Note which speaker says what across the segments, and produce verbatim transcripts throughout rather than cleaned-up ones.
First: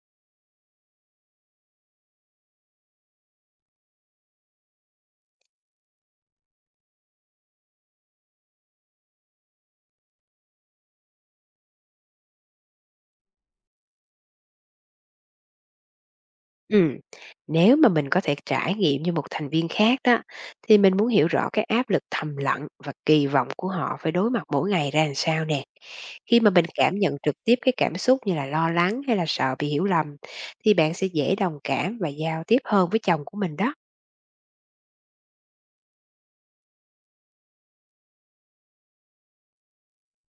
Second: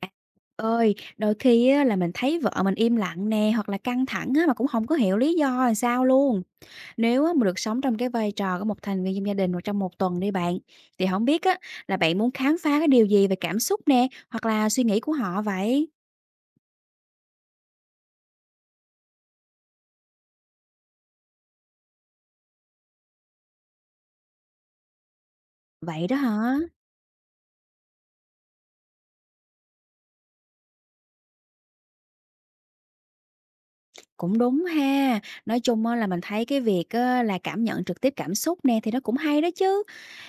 Speaker 1: À, ơi, đôi khi á là mình thấy vợ mình im lặng nè, hoặc là căng thẳng á mà cũng không có hiểu lý do là sao luôn. Nếu á mà được sống trong cái vai trò của một thành viên trong gia đình mà trong một tuần đi bạn, thì không biết á là bạn muốn khám phá cái điều gì về cảm xúc nè, hoặc là suy nghĩ của họ vậy?
Speaker 2: Ừ, nếu mà mình có thể trải nghiệm như một thành viên khác đó, thì mình muốn hiểu rõ cái áp lực thầm lặng và kỳ vọng của họ phải đối mặt mỗi ngày ra làm sao nè.
Speaker 1: Vậy đó
Speaker 2: Khi mà
Speaker 1: hả?
Speaker 2: mình cảm nhận trực tiếp cái cảm xúc như là lo lắng hay là sợ bị hiểu lầm, thì bạn sẽ dễ đồng cảm và giao tiếp hơn với chồng của mình đó.
Speaker 1: Cũng đúng ha. Nói chung á là mình thấy cái việc á là cảm nhận trực tiếp cảm xúc nè thì nó cũng hay đó chứ.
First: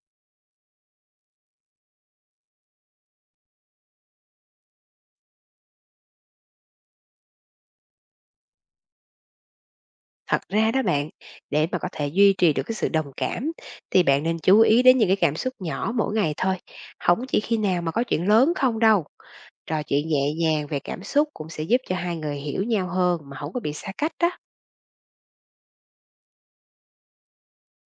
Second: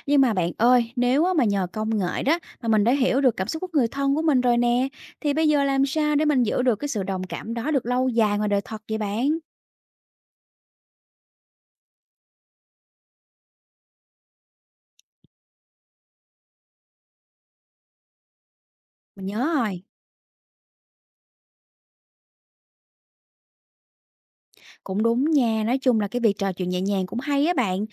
Speaker 1: Nhưng mà bạn ơi, nếu á mà nhờ công nghệ đó mà mình đã hiểu được cảm xúc của người thân của mình rồi nè, thì bây giờ làm sao để mình giữ được cái sự đồng cảm đó được lâu dài ngoài đời thật vậy bạn?
Speaker 2: Thật ra đó bạn, để mà có thể duy trì được cái sự đồng cảm, thì bạn nên chú ý đến những cái cảm xúc nhỏ mỗi ngày thôi, không chỉ khi nào mà có chuyện lớn không đâu.
Speaker 1: Mình nhớ rồi.
Speaker 2: Trò chuyện nhẹ nhàng về cảm xúc cũng sẽ giúp cho hai người hiểu nhau hơn mà không có bị xa cách đó.
Speaker 1: Cũng đúng nha, nói chung là cái việc trò chuyện nhẹ nhàng cũng hay á bạn.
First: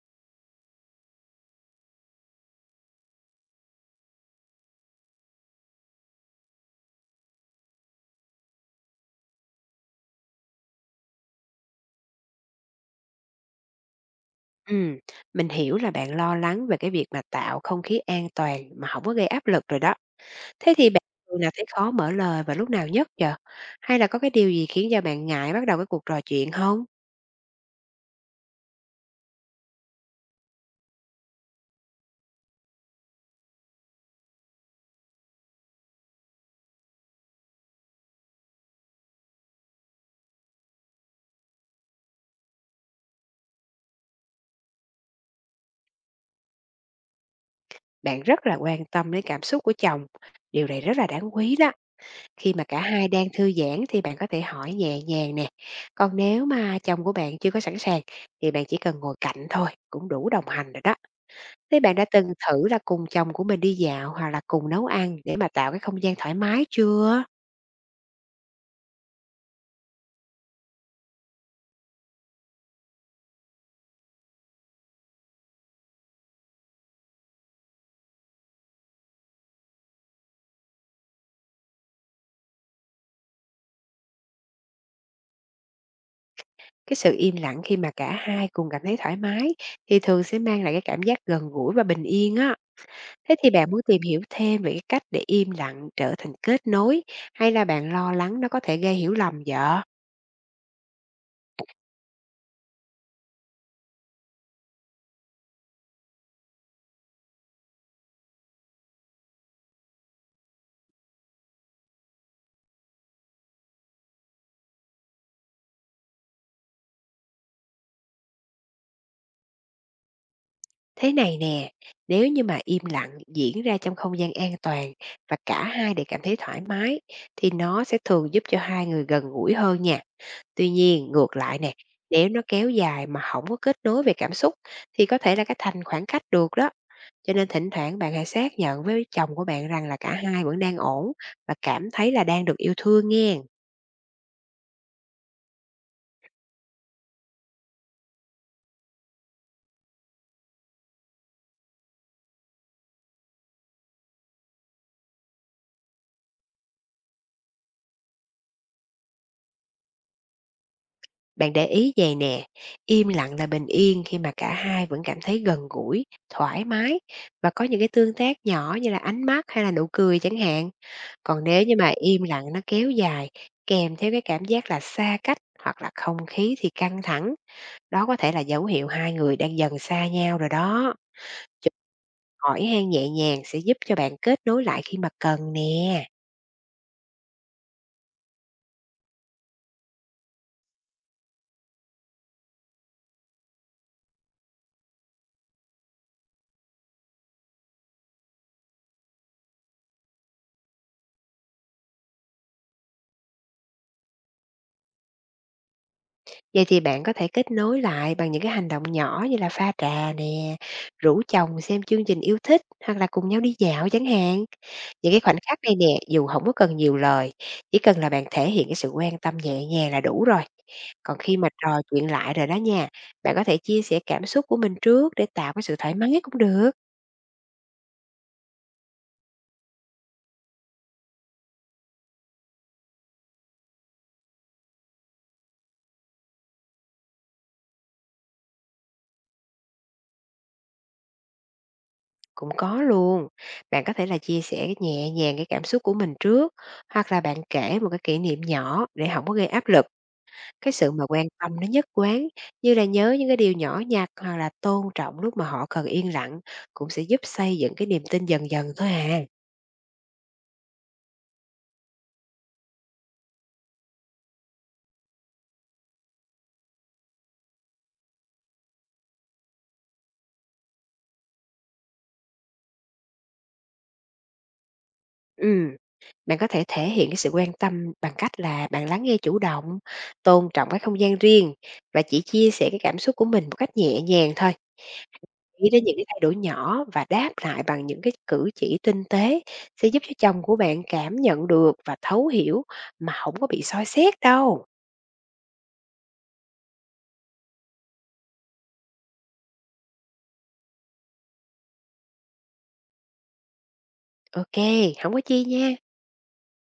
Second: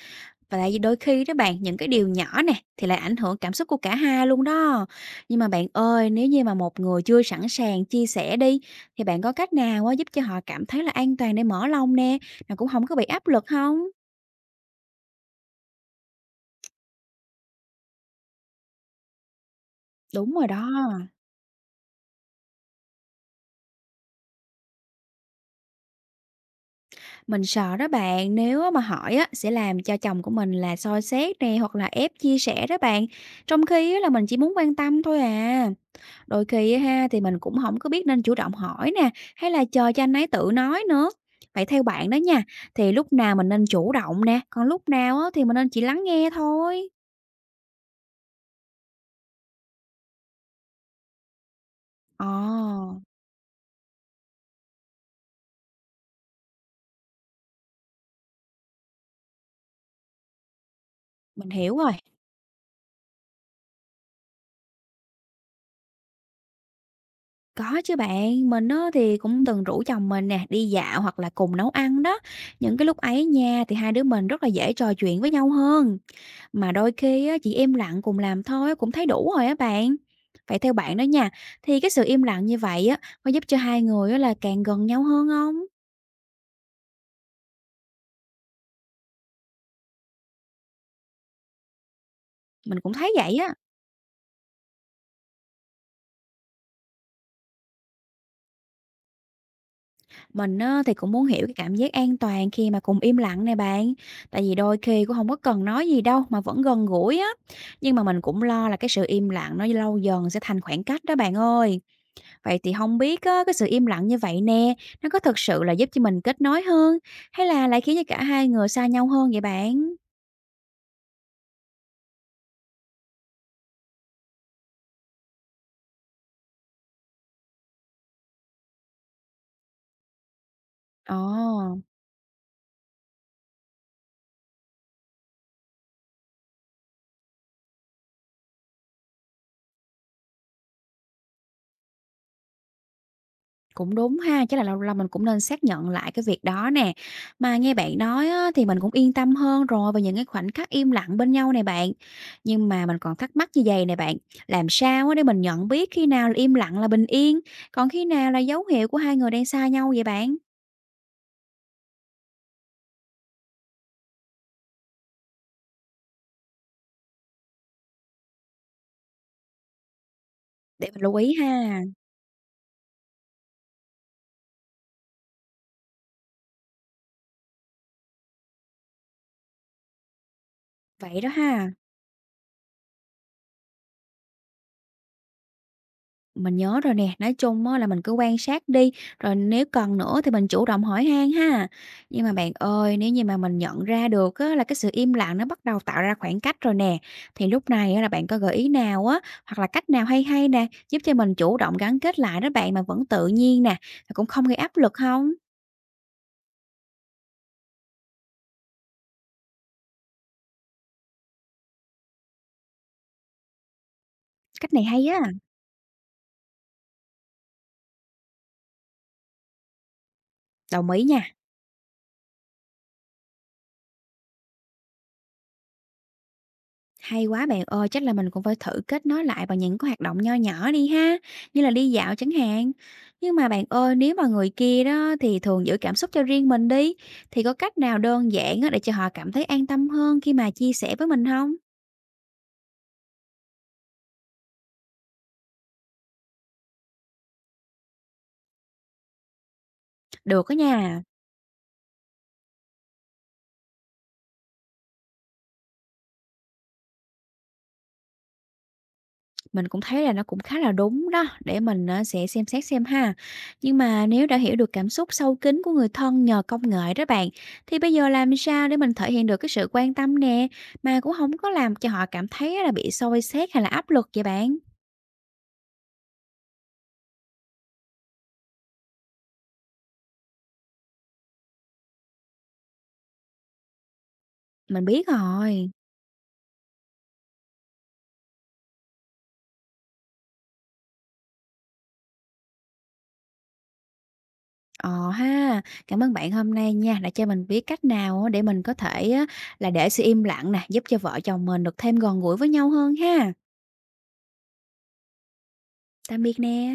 Speaker 1: Và tại vì đôi khi đó bạn, những cái điều nhỏ nè thì lại ảnh hưởng cảm xúc của cả hai luôn đó. Nhưng mà bạn ơi, nếu như mà một người chưa sẵn sàng chia sẻ đi thì bạn có cách nào á giúp cho họ cảm thấy là an toàn để mở lòng nè, mà cũng không có bị áp lực không?
Speaker 2: Ừm, mình hiểu là bạn lo lắng về cái việc mà tạo không khí an toàn mà không có gây áp lực rồi đó.
Speaker 1: Đúng rồi đó.
Speaker 2: Thế thì bạn thường là thấy khó mở lời và lúc nào nhất giờ? Hay là có cái điều gì khiến cho bạn ngại bắt đầu cái cuộc trò chuyện không?
Speaker 1: Mình sợ đó bạn, nếu á mà hỏi á sẽ làm cho chồng của mình là soi xét nè, hoặc là ép chia sẻ đó bạn, trong khi á là mình chỉ muốn quan tâm thôi à. Đôi khi á ha, thì mình cũng không có biết nên chủ động hỏi nè, hay là chờ cho anh ấy tự nói nữa. Vậy theo bạn đó nha, thì lúc nào mình nên chủ động nè, còn lúc nào á, thì mình nên chỉ lắng nghe thôi?
Speaker 2: Bạn rất là quan tâm đến cảm xúc của chồng, điều này rất là đáng quý đó. Khi mà cả
Speaker 1: Ờ,
Speaker 2: hai đang thư giãn thì bạn có thể hỏi nhẹ nhàng nè. Còn nếu mà chồng của bạn chưa có sẵn sàng thì bạn chỉ cần ngồi cạnh thôi, cũng đủ đồng hành rồi đó.
Speaker 1: mình hiểu
Speaker 2: Thế
Speaker 1: rồi.
Speaker 2: bạn đã từng thử là cùng chồng của mình đi dạo hoặc là cùng nấu ăn để mà tạo cái không gian thoải mái chưa?
Speaker 1: Có chứ bạn, mình á, thì cũng từng rủ chồng mình nè, đi dạo hoặc là cùng nấu ăn đó. Những cái lúc ấy nha, thì hai đứa mình rất là dễ trò chuyện với nhau hơn. Mà đôi khi á, chỉ im lặng cùng làm thôi cũng thấy đủ rồi á bạn. Vậy theo bạn đó nha, thì cái sự im lặng như vậy á, có giúp cho hai người á, là càng gần nhau hơn không?
Speaker 2: Cái sự im lặng khi mà cả hai cùng cảm thấy thoải mái thì thường sẽ mang lại cái cảm giác gần gũi và bình yên á.
Speaker 1: Mình cũng thấy
Speaker 2: Thế
Speaker 1: vậy
Speaker 2: thì
Speaker 1: á.
Speaker 2: bạn muốn tìm hiểu thêm về cái cách để im lặng trở thành kết nối, hay là bạn lo lắng nó có thể gây hiểu lầm vợ?
Speaker 1: Mình á, thì cũng muốn hiểu cái cảm giác an toàn khi mà cùng im lặng này bạn. Tại vì đôi khi cũng không có cần nói gì đâu mà vẫn gần gũi á. Nhưng mà mình cũng lo là cái sự im lặng nó lâu dần sẽ thành khoảng cách đó bạn ơi. Vậy thì không biết á, cái sự im lặng như vậy nè, nó có thực sự là giúp cho mình kết nối hơn hay là lại khiến cho cả hai người xa nhau hơn vậy bạn?
Speaker 2: Thế này nè, nếu như mà im lặng diễn ra trong không gian an toàn và cả hai đều cảm thấy thoải mái, thì nó sẽ thường giúp cho hai người gần gũi hơn nha. Tuy nhiên, ngược lại nè,
Speaker 1: Ồ,
Speaker 2: nếu nó kéo dài mà không có kết nối về cảm xúc, thì có thể là cái thành khoảng cách được đó. Cho nên thỉnh thoảng bạn hãy xác nhận với chồng của bạn rằng là cả hai vẫn đang ổn và cảm thấy là đang được yêu thương nghe.
Speaker 1: cũng đúng ha, chắc là lâu lâu mình cũng nên xác nhận lại cái việc đó nè. Mà nghe bạn nói á, thì mình cũng yên tâm hơn rồi về những cái khoảnh khắc im lặng bên nhau này bạn. Nhưng mà mình còn thắc mắc như vậy này bạn, làm sao á để mình nhận biết khi nào là im lặng là bình yên, còn khi nào là dấu hiệu của hai người đang xa nhau vậy bạn?
Speaker 2: Bạn để ý vậy nè, im lặng là bình yên khi mà cả hai vẫn cảm thấy gần gũi, thoải mái và có những cái tương tác nhỏ như là ánh mắt hay là nụ cười chẳng hạn.
Speaker 1: Để mình lưu ý
Speaker 2: Còn nếu như
Speaker 1: ha.
Speaker 2: mà im lặng nó kéo dài, kèm theo cái cảm giác là xa cách, hoặc là không khí thì căng thẳng, đó có thể là dấu hiệu hai người đang dần xa nhau rồi đó.
Speaker 1: Vậy đó ha.
Speaker 2: Chụp, hỏi han nhẹ nhàng sẽ giúp cho bạn kết nối lại khi mà cần nè.
Speaker 1: Mình nhớ rồi nè, nói chung á là mình cứ quan sát đi, rồi nếu cần nữa thì mình chủ động hỏi han ha. Nhưng mà bạn ơi, nếu như mà mình nhận ra được á là cái sự im lặng nó bắt đầu tạo ra khoảng cách rồi nè, thì lúc này á là bạn có gợi ý nào á, hoặc là cách nào hay hay nè, giúp cho mình chủ động gắn kết lại đó bạn mà vẫn tự nhiên nè, mà cũng không gây áp lực không?
Speaker 2: Vậy thì bạn có thể kết nối lại bằng những cái hành động nhỏ như là pha trà nè, rủ chồng xem chương trình yêu thích hoặc là cùng nhau đi dạo chẳng hạn.
Speaker 1: Cách này hay
Speaker 2: Những
Speaker 1: á,
Speaker 2: cái khoảnh khắc này nè, dù không có cần nhiều lời, chỉ cần là bạn thể hiện cái sự quan tâm nhẹ nhàng là đủ rồi.
Speaker 1: đồng ý
Speaker 2: Còn
Speaker 1: nha.
Speaker 2: khi mà trò chuyện lại rồi đó nha, bạn có thể chia sẻ cảm xúc của mình trước để tạo cái sự thoải mái cũng được.
Speaker 1: Hay quá bạn ơi, chắc là mình cũng phải thử kết nối lại bằng những cái hoạt động nho nhỏ đi ha, như là đi dạo chẳng hạn. Nhưng mà bạn ơi, nếu mà người kia đó thì thường giữ cảm xúc cho riêng mình đi, thì có cách nào đơn giản á để cho họ cảm thấy an tâm hơn khi mà chia sẻ với mình không?
Speaker 2: Cũng có luôn. Bạn có thể là chia sẻ cái nhẹ nhàng cái cảm xúc của mình trước, hoặc là bạn kể một cái kỷ niệm nhỏ để không có gây áp lực.
Speaker 1: Được đó
Speaker 2: Cái sự
Speaker 1: nha.
Speaker 2: mà quan tâm nó nhất quán, như là nhớ những cái điều nhỏ nhặt hoặc là tôn trọng lúc mà họ cần yên lặng, cũng sẽ giúp xây dựng cái niềm tin dần dần thôi à.
Speaker 1: Mình cũng thấy là nó cũng khá là đúng đó, để mình, ờ, sẽ xem xét xem ha. Nhưng mà nếu đã hiểu được cảm xúc sâu kín của người thân nhờ công nghệ đó bạn, thì bây giờ làm sao để mình thể hiện được cái sự quan tâm nè, mà cũng không có làm cho họ cảm thấy là bị xoi xét hay là áp lực vậy bạn?
Speaker 2: Ừm, Bạn có thể thể hiện cái sự quan tâm bằng cách là bạn lắng nghe chủ động, tôn trọng cái không gian riêng và chỉ chia sẻ cái cảm xúc của mình một cách nhẹ nhàng thôi.
Speaker 1: Mình biết rồi.
Speaker 2: Ý đến những cái thay đổi nhỏ và đáp lại bằng những cái cử chỉ tinh tế sẽ giúp cho chồng của bạn cảm nhận được và thấu hiểu mà không có bị soi xét đâu.
Speaker 1: Ờ ha, cảm ơn bạn hôm nay nha, đã cho mình biết cách nào á để mình có thể á là để sự im lặng nè, giúp cho vợ chồng mình được thêm gần gũi với nhau hơn ha.
Speaker 2: ô kê, không có chi nha.
Speaker 1: Tạm biệt nè.